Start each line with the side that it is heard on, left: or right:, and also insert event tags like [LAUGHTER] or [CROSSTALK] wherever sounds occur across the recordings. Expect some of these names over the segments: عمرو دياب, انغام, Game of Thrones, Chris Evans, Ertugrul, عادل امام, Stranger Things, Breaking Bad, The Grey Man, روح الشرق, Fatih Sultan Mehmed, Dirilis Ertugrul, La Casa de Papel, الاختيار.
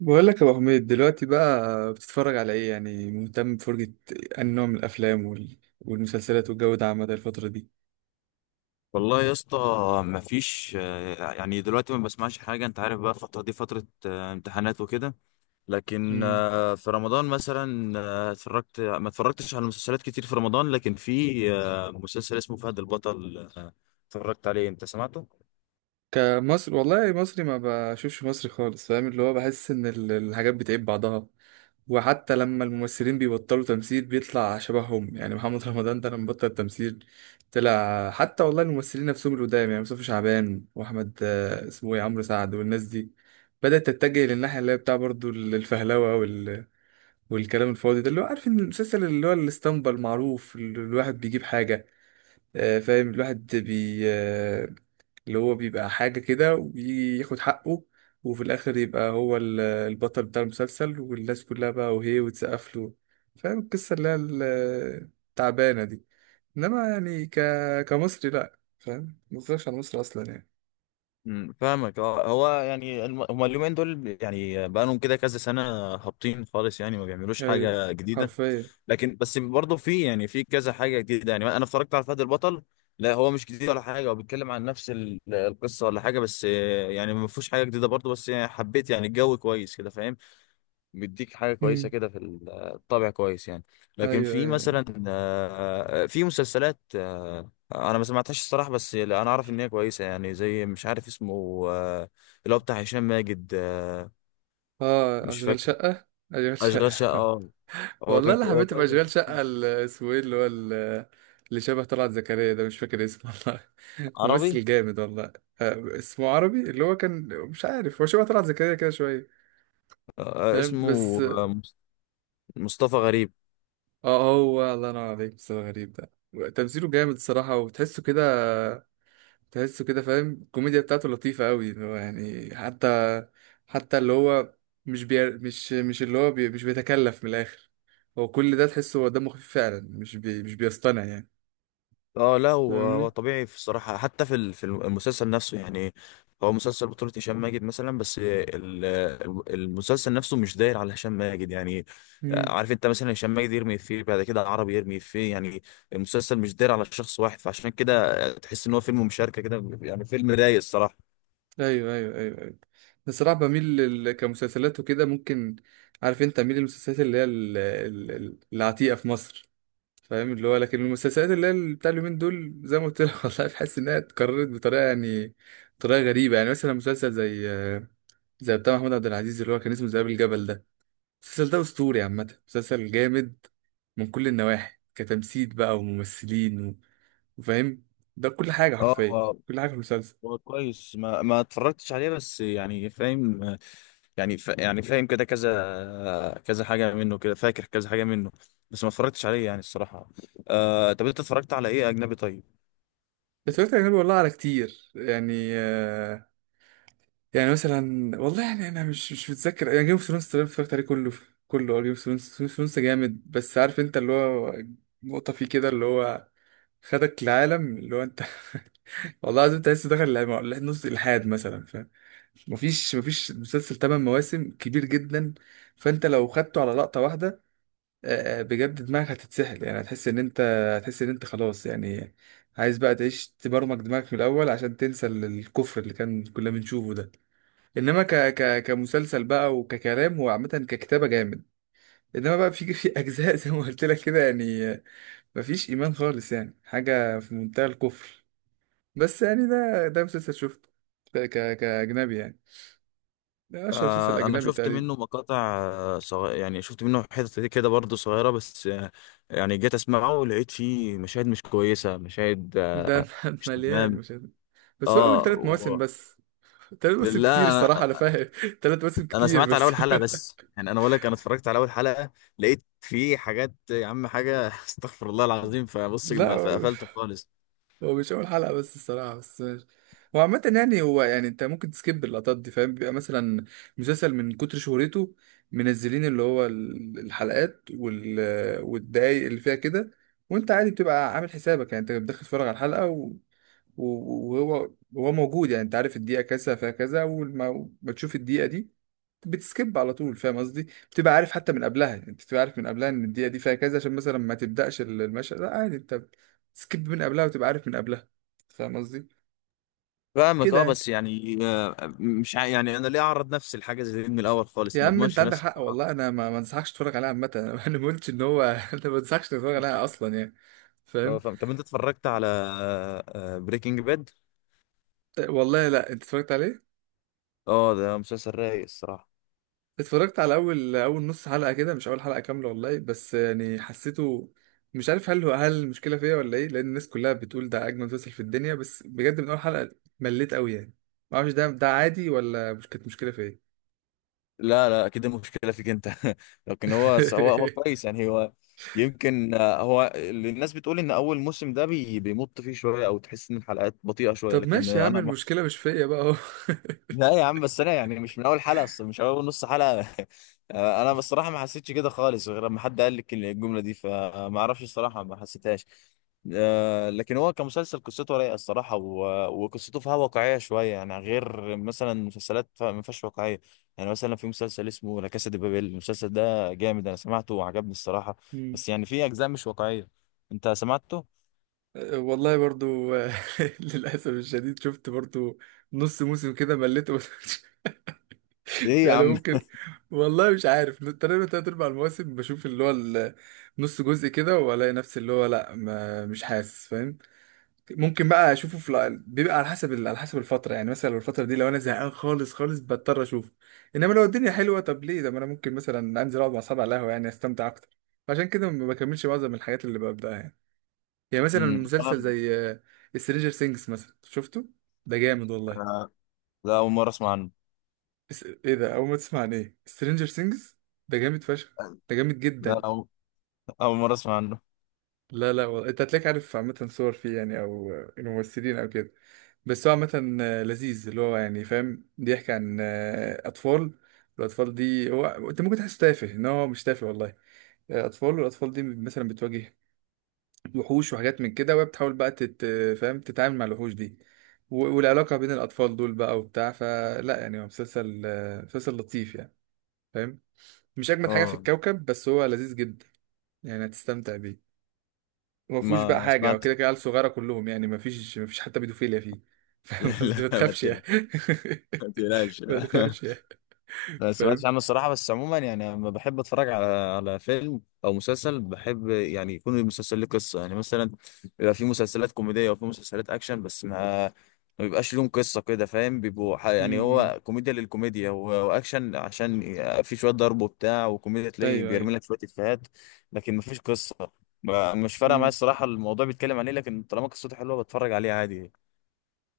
right: بقول لك يا ابو حميد دلوقتي بقى بتتفرج على ايه؟ يعني مهتم بفرجة انهي نوع من الافلام والمسلسلات والجو ده عامة الفترة دي.
left: والله يا اسطى، مفيش. يعني دلوقتي ما بسمعش حاجة. انت عارف بقى الفترة دي فترة امتحانات وكده. لكن
right: امم
left: في رمضان مثلا ما اتفرجتش على مسلسلات كتير في رمضان، لكن في مسلسل اسمه فهد البطل، اتفرجت عليه. انت سمعته؟
right: كمصر، والله مصري ما بشوفش مصري خالص. فاهم اللي هو بحس ان الحاجات بتعيب بعضها. وحتى لما الممثلين بيبطلوا تمثيل بيطلع شبههم، يعني محمد [LAUGHS] رمضان ده لما بطل تمثيل طلع. حتى والله الممثلين نفسهم القدام، يعني مصطفى شعبان واحمد اسمه ايه، عمرو سعد، والناس دي بدأت تتجه للناحية اللي هي بتاع برضو الفهلوة والكلام الفاضي ده، اللي هو عارف ان المسلسل اللي هو الاسطمبة المعروف، اللي الواحد بيجيب حاجة، فاهم، الواحد بي آه، اللي هو بيبقى حاجة كده وياخد حقه، وفي الآخر يبقى هو البطل بتاع المسلسل والناس كلها بقى وهي وتسقف له. فاهم القصة اللي هي التعبانة دي. إنما يعني كمصري لأ، فاهم، متفرجش على مصر أصلا يعني.
left: مم، فاهمك. اه، هو يعني هما اليومين دول، يعني بقالهم كده كذا سنة هابطين خالص، يعني ما بيعملوش
right: أيوة،
left: حاجة جديدة.
right: حرفيا.
left: لكن بس برضه في كذا حاجه جديده. يعني انا اتفرجت على فهد البطل. لا، هو مش جديد ولا حاجه، هو بيتكلم عن نفس القصه ولا حاجه، بس يعني ما فيهوش حاجه جديده برضه، بس يعني حبيت، يعني الجو كويس كده فاهم. بيديك حاجه كويسه
right: مم.
left: كده في الطابع كويس يعني. لكن
right: أيوة
left: في
right: أيوة.
left: مثلا في مسلسلات، انا ما سمعتهاش الصراحه، بس لا، انا اعرف ان هي كويسه، يعني زي مش عارف اسمه، اللي هو بتاع هشام ماجد.
right: آه،
left: مش
right: أشغال
left: فاكر.
right: شقة. أشغال
left: اشغال
right: شقة
left: شقه
right: [LAUGHS]
left: آه.
right: والله اللي
left: هو
right: حبيت ابقى
left: كويس، أنا
right: اشغال
left: شفته.
right: شقه اسمه ايه، اللي هو اللي شبه طلعت زكريا ده، مش فاكر اسمه والله. [LAUGHS]
left: عربي.
right: ممثل جامد والله. اسمه عربي، اللي هو كان، مش عارف، هو شبه طلعت زكريا كده شويه. فاهم، بس.
left: اسمه مصطفى غريب.
right: اه، هو الله ينور عليك. بس هو غريب ده تمثيله جامد الصراحه، وتحسه كده، تحسه كده، فاهم، الكوميديا بتاعته لطيفه قوي. اللي هو يعني حتى، حتى اللي هو مش بي... مش مش اللي هو بي... مش بيتكلف من الاخر. هو كل ده تحسه هو دمه خفيف فعلا، مش بيصطنع يعني.
left: اه، لا هو
right: فاهمني.
left: طبيعي في الصراحه، حتى في المسلسل نفسه يعني. هو مسلسل بطولة هشام ماجد مثلا، بس المسلسل نفسه مش داير على هشام ماجد يعني.
right: امم.
left: عارف انت مثلا هشام ماجد يرمي فيه بعد كده، عربي يرمي فيه يعني. المسلسل مش داير على شخص واحد، فعشان كده تحس ان هو فيلم مشاركة كده، يعني فيلم رايق الصراحة.
right: ايوه ايوه ايوه ايوه. بصراحه بميل كمسلسلات وكده ممكن. عارف انت، اميل للمسلسلات اللي هي العتيقه في مصر. فاهم، اللي هو، لكن المسلسلات اللي هي بتاع اليومين دول، زي ما قلت لك [LAUGHS] والله بحس انها اتكررت بطريقه يعني، بطريقه غريبه. يعني مثلا مسلسل زي، زي بتاع محمود عبد العزيز اللي هو كان اسمه ذئاب الجبل ده، المسلسل ده اسطوري عامه، مسلسل جامد من كل النواحي، كتمثيل بقى وممثلين وفاهم، ده كل حاجه حرفيا،
left: اه،
right: كل حاجه في المسلسل.
left: هو كويس، ما اتفرجتش عليه بس يعني فاهم. يعني فاهم كده كذا كذا حاجة منه، كده فاكر كذا حاجة منه، بس ما اتفرجتش عليه يعني الصراحة. طب انت اتفرجت على ايه اجنبي طيب؟
right: اتفرجت على أجنبي والله، على كتير يعني، يعني مثلا والله يعني أنا مش متذكر، يعني جيم اوف ثرونز تقريبا اتفرجت عليه كله، كله. جيم اوف ثرونز، جيم اوف ثرونز جامد، بس عارف أنت اللي هو نقطة فيه كده، اللي هو خدك العالم اللي هو أنت [LAUGHS] والله العظيم أنت لسه داخل نص الإلحاد مثلا، فاهم. مفيش مسلسل تمن مواسم كبير جدا، فأنت لو خدته على لقطة واحدة، بجد دماغك هتتسحل يعني. هتحس ان انت، هتحس ان انت خلاص يعني عايز بقى تعيش، تبرمج دماغك من الاول عشان تنسى الكفر اللي كنا بنشوفه ده. انما ك ك كمسلسل بقى وككلام، هو عامه ككتابه جامد. انما بقى في اجزاء [LAUGHS] زي ما قلت لك كده يعني، مفيش ايمان خالص يعني، حاجه في منتهى الكفر. بس يعني ده مسلسل شفته كاجنبي يعني، ده اشهر مسلسل
left: انا
right: اجنبي
left: شفت
right: تقريبا.
left: منه مقاطع. يعني شفت منه حتت كده برضه صغيرة، بس يعني جيت اسمعه لقيت فيه مشاهد مش كويسة، مشاهد
right: ده [LAUGHS]
left: مش
right: مليان،
left: تمام.
right: مش عارف. بس هو اول
left: اه،
right: ثلاث مواسم بس. تلات مواسم كتير
left: لا،
right: الصراحة، أنا فاهم [LAUGHS] تلات مواسم
left: انا
right: كتير
left: سمعت على
right: بس
left: اول حلقه،
right: [LAUGHS]
left: بس يعني انا بقول لك انا اتفرجت على اول حلقه، لقيت في حاجات يا عم، حاجه [LAUGHS] استغفر الله العظيم، فبص
right: لا،
left: ما
right: هو
left: فقفلت خالص.
right: هو مش أول حلقة بس الصراحة، بس ماشي. هو عامة يعني، هو يعني أنت ممكن تسكيب اللقطات دي، فاهم، بيبقى مثلا مسلسل من كتر شهرته منزلين اللي هو الحلقات والدقايق اللي فيها كده. وأنت عادي بتبقى عامل حسابك يعني، أنت بتدخل تتفرج على الحلقة وهو، هو موجود، يعني انت عارف الدقيقة كذا فيها كذا، اول ما بتشوف الدقيقة دي بتسكيب على طول، فاهم قصدي، بتبقى عارف حتى من قبلها، انت بتبقى عارف من قبلها ان الدقيقة دي فيها كذا، عشان مثلا ما تبدأش المشهد. لا عادي انت بتسكيب من قبلها، وتبقى عارف من قبلها، فاهم قصدي،
left: فاهمك. اه،
right: كده يعني.
left: بس يعني مش يعني انا ليه اعرض نفسي لحاجه زي دي من الاول خالص،
right: يا
left: ما
right: عم انت
left: اضمنش
right: عندك
left: نفسي.
right: حق والله، انا ما انصحكش تتفرج عليها عامة [LAUGHS] انا ما قلتش ان هو [LAUGHS] انا ما انصحكش تتفرج عليها اصلا يعني،
left: اه،
right: فاهم.
left: فاهم. طب انت اتفرجت على بريكنج باد؟ اه،
right: والله لا، انت اتفرجت عليه؟
left: Breaking Bad؟ ده مسلسل رايق الصراحه.
right: اتفرجت على اول نص حلقه كده، مش اول حلقه كامله والله، بس يعني حسيته، مش عارف هل هو، هل المشكله فيا ولا ايه، لان الناس كلها بتقول ده اجمل مسلسل في الدنيا، بس بجد من اول حلقه مليت قوي يعني. ما اعرفش ده، عادي ولا مش كانت مشكله فيا.
left: لا، لا، كده مشكلة فيك انت [LAUGHS] لكن هو
right: [LAUGHS]
left: كويس يعني هو. يمكن هو اللي الناس بتقول ان اول موسم ده بيمط فيه شوية، او تحس ان الحلقات بطيئة شوية،
right: طب
left: لكن
right: ماشي يا عم،
left: انا
right: المشكله مش فيا بقى اهو.
left: لا يا عم، بس انا يعني مش من اول حلقه اصلا، مش اول نص حلقه [LAUGHS] انا بصراحه ما حسيتش كده خالص، غير لما حد قال لك الجمله دي، فما اعرفش الصراحه، ما حسيتهاش. لكن هو كمسلسل قصته رايقه الصراحه، وقصته فيها واقعيه شويه، يعني غير مثلا مسلسلات ما فيهاش واقعيه. يعني مثلا في مسلسل اسمه لا كاسا دي بابيل، المسلسل ده جامد، انا سمعته وعجبني الصراحه.
right: مم.
left: بس يعني في اجزاء مش واقعيه. انت سمعته؟
right: أه، والله برضو [LAUGHS] للاسف الشديد شفت برضو نص موسم كده مليت [LAUGHS]
left: ايه يا
right: يعني
left: عم.
right: ممكن، والله مش عارف، تقريبا تلات أرباع المواسم بشوف اللي هو نص جزء كده وألاقي نفسي اللي هو لأ، ما مش حاسس، فاهم. ممكن بقى أشوفه في بيبقى على حسب على حسب الفترة يعني، مثلا لو الفترة دي، لو أنا زهقان خالص بضطر أشوفه. إنما لو الدنيا حلوة، طب ليه ده، ما أنا ممكن مثلا أنزل أقعد مع أصحابي على القهوة، يعني أستمتع أكتر. عشان كده ما بكملش معظم الحاجات اللي ببدأها يعني. يعني مثلا
left: امم
right: مسلسل زي سترينجر سينجز مثلا، شفته؟ ده جامد والله.
left: [LAUGHS] لا، اول مره اسمع عنه.
right: ايه ده، اول ما تسمع عن ايه؟ سترينجر سينجز ده جامد فشخ، ده جامد
left: لا،
right: جدا.
left: أول مرة أسمع عنه.
right: لا لا والله، انت هتلاقيك عارف عامة صور فيه يعني، او الممثلين او كده. بس هو عامة لذيذ، اللي هو يعني فاهم بيحكي عن اطفال. الاطفال دي هو انت ممكن تحس تافه، ان هو مش تافه والله. اطفال، والاطفال دي مثلا بتواجه وحوش وحاجات من كده، وهي بتحاول بقى فاهم، تتعامل مع الوحوش دي، والعلاقة بين الاطفال دول بقى وبتاع فلا، يعني هو مسلسل مسلسل لطيف يعني، فاهم. مش اجمد حاجه في
left: اه،
right: الكوكب، بس هو لذيذ جدا، يعني هتستمتع بيه. وما فيهوش بقى
left: ما
right: حاجه،
left: سمعت.
right: وكده كده عيال صغيره كلهم يعني، ما فيش حتى بيدوفيليا فيه. [LAUGHS] فاهم
left: [LAUGHS]
right: قصدي،
left: لا،
right: ما تخافش يعني.
left: ما تقلقش [LAUGHS]
right: [LAUGHS] ما
left: لا.
right: تخافش يعني،
left: ما سمعتش
right: فاهم.
left: عنه الصراحة، بس عموما يعني لما بحب اتفرج على فيلم او مسلسل، بحب يعني يكون المسلسل ليه قصة. يعني مثلا بيبقى في مسلسلات كوميدية وفي مسلسلات اكشن، بس ما بيبقاش لهم قصة كده فاهم. بيبقوا يعني
right: امم. امم.
left: هو كوميديا للكوميديا، واكشن عشان في شوية ضرب وبتاع، وكوميديا تلاقي
right: ايوه
left: بيرمي
right: ايوه.
left: لك شوية افيهات، لكن ما فيش قصة. مش فارقة معايا
right: امم.
left: الصراحة، الموضوع بيتكلم عليه، لكن طالما قصته حلوة بتفرج عليه عادي.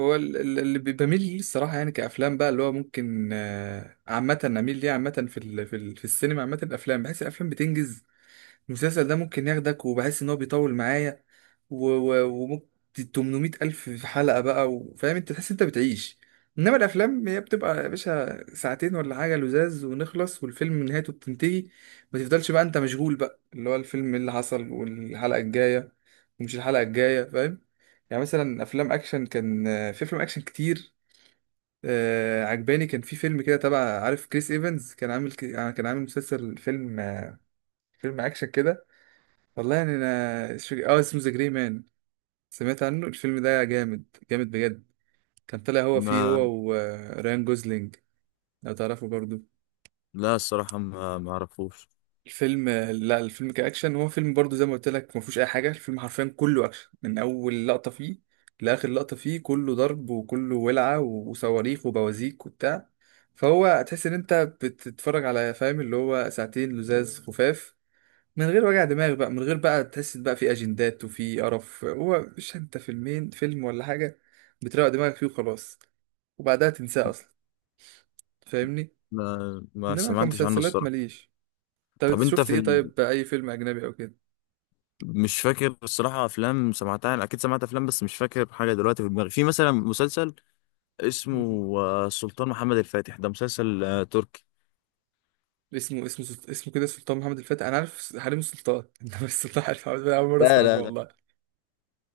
right: هو اللي بميل ليه الصراحه يعني، كافلام بقى، اللي هو ممكن عامه اميل ليه عامه، في في السينما عامه الافلام، بحس الافلام بتنجز. المسلسل ده ممكن ياخدك، وبحس ان هو بيطول معايا وممكن 800 الف في حلقة بقى، وفاهم انت تحس انت بتعيش. انما الافلام هي بتبقى يا باشا ساعتين ولا حاجة لزاز ونخلص، والفيلم نهايته بتنتهي، ما تفضلش بقى انت مشغول بقى اللي هو الفيلم اللي حصل والحلقة الجاية، ومش الحلقة الجاية، فاهم. يعني مثلا افلام اكشن كان، في افلام اكشن كتير عجباني. كان في فيلم كده تبع، عارف كريس ايفنز، كان عامل كان عامل مسلسل، فيلم، فيلم اكشن كده. والله يعني انا مش فاكر، اه اسمه ذا جري مان. سمعت عنه؟ الفيلم ده جامد، جامد بجد. كان طالع هو فيه، هو
left: ما
right: وريان جوزلينج، لو تعرفه برضو.
left: لا الصراحة ما اعرفوش.
right: الفيلم، لا الفيلم كأكشن هو فيلم برضو زي ما قلت لك، ما فيهوش اي حاجه، الفيلم حرفيا كله اكشن، من اول لقطه فيه لاخر لقطه فيه، كله ضرب وكله ولعه وصواريخ وبوازيك وبتاع. فهو تحس ان انت بتتفرج على، فاهم، اللي هو ساعتين لزاز خفاف، من غير وجع دماغ بقى، من غير بقى تحس بقى في اجندات وفي قرف، هو مش انت فيلمين، فيلم ولا حاجه بتروق دماغك فيه وخلاص، وبعدها تنساه اصلا، فاهمني.
left: ما
right: انما
left: سمعتش عنه
right: كمسلسلات
left: الصراحة.
right: ماليش. طب
left: طب انت
right: شفت ايه؟ طيب اي فيلم اجنبي او كده.
left: مش فاكر الصراحة افلام سمعتها، يعني اكيد سمعت افلام بس مش فاكر حاجة دلوقتي في دماغي. في مثلا مسلسل اسمه
right: مم.
left: السلطان محمد الفاتح، ده مسلسل تركي.
right: اسمه، اسمه اسمه كده سلطان محمد الفاتح. انا عارف، حريم السلطان [LAUGHS] انما السلطان، عارف محمد الفاتح، اول مره اسمع
left: لا، لا،
right: عنه
left: لا،
right: والله.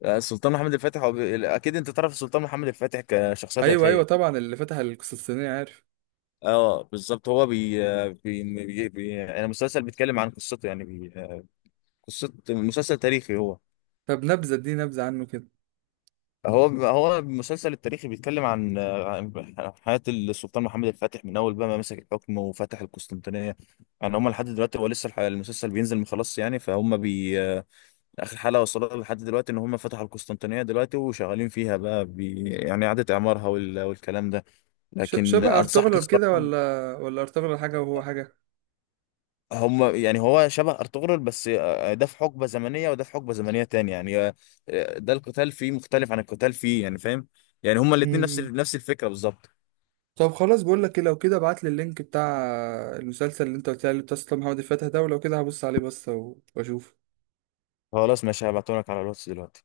left: السلطان محمد الفاتح اكيد انت تعرف السلطان محمد الفاتح كشخصية
right: ايوه ايوه
left: تاريخية.
right: طبعا، اللي فتح القسطنطينيه، عارف.
left: اه، بالظبط، هو بي... آه، بي... بي... بي... انا مسلسل بيتكلم عن قصته، يعني بي... آه، قصة مسلسل تاريخي هو.
right: طب نبذه دي، نبذه عنه كده.
left: المسلسل التاريخي بيتكلم عن حياة السلطان محمد الفاتح، من أول بقى ما مسك الحكم وفتح القسطنطينية. يعني هم لحد دلوقتي هو لسه المسلسل بينزل مخلص يعني، فهم آخر حلقة وصلوا لحد دلوقتي إن هم فتحوا القسطنطينية دلوقتي، وشغالين فيها بقى يعني إعادة إعمارها والكلام ده، لكن
right: شبه
left: أنصحك
right: ارطغرل كده؟
left: الصراحة.
right: ولا ارطغرل حاجه وهو حاجه؟
left: هم يعني هو شبه أرطغرل، بس ده في حقبة زمنية وده في حقبة زمنية تانية يعني. ده القتال فيه مختلف عن القتال فيه، يعني فاهم، يعني هما الاتنين نفس الفكرة بالظبط.
right: طب خلاص، بقول لك ايه، لو كده ابعت لي اللينك بتاع المسلسل اللي انت قلت لي عليه، بتاع أصلا محمد الفاتح ده، ولو كده هبص عليه بس، واشوف.
left: خلاص ماشي، هبعتهم لك على الواتس دلوقتي.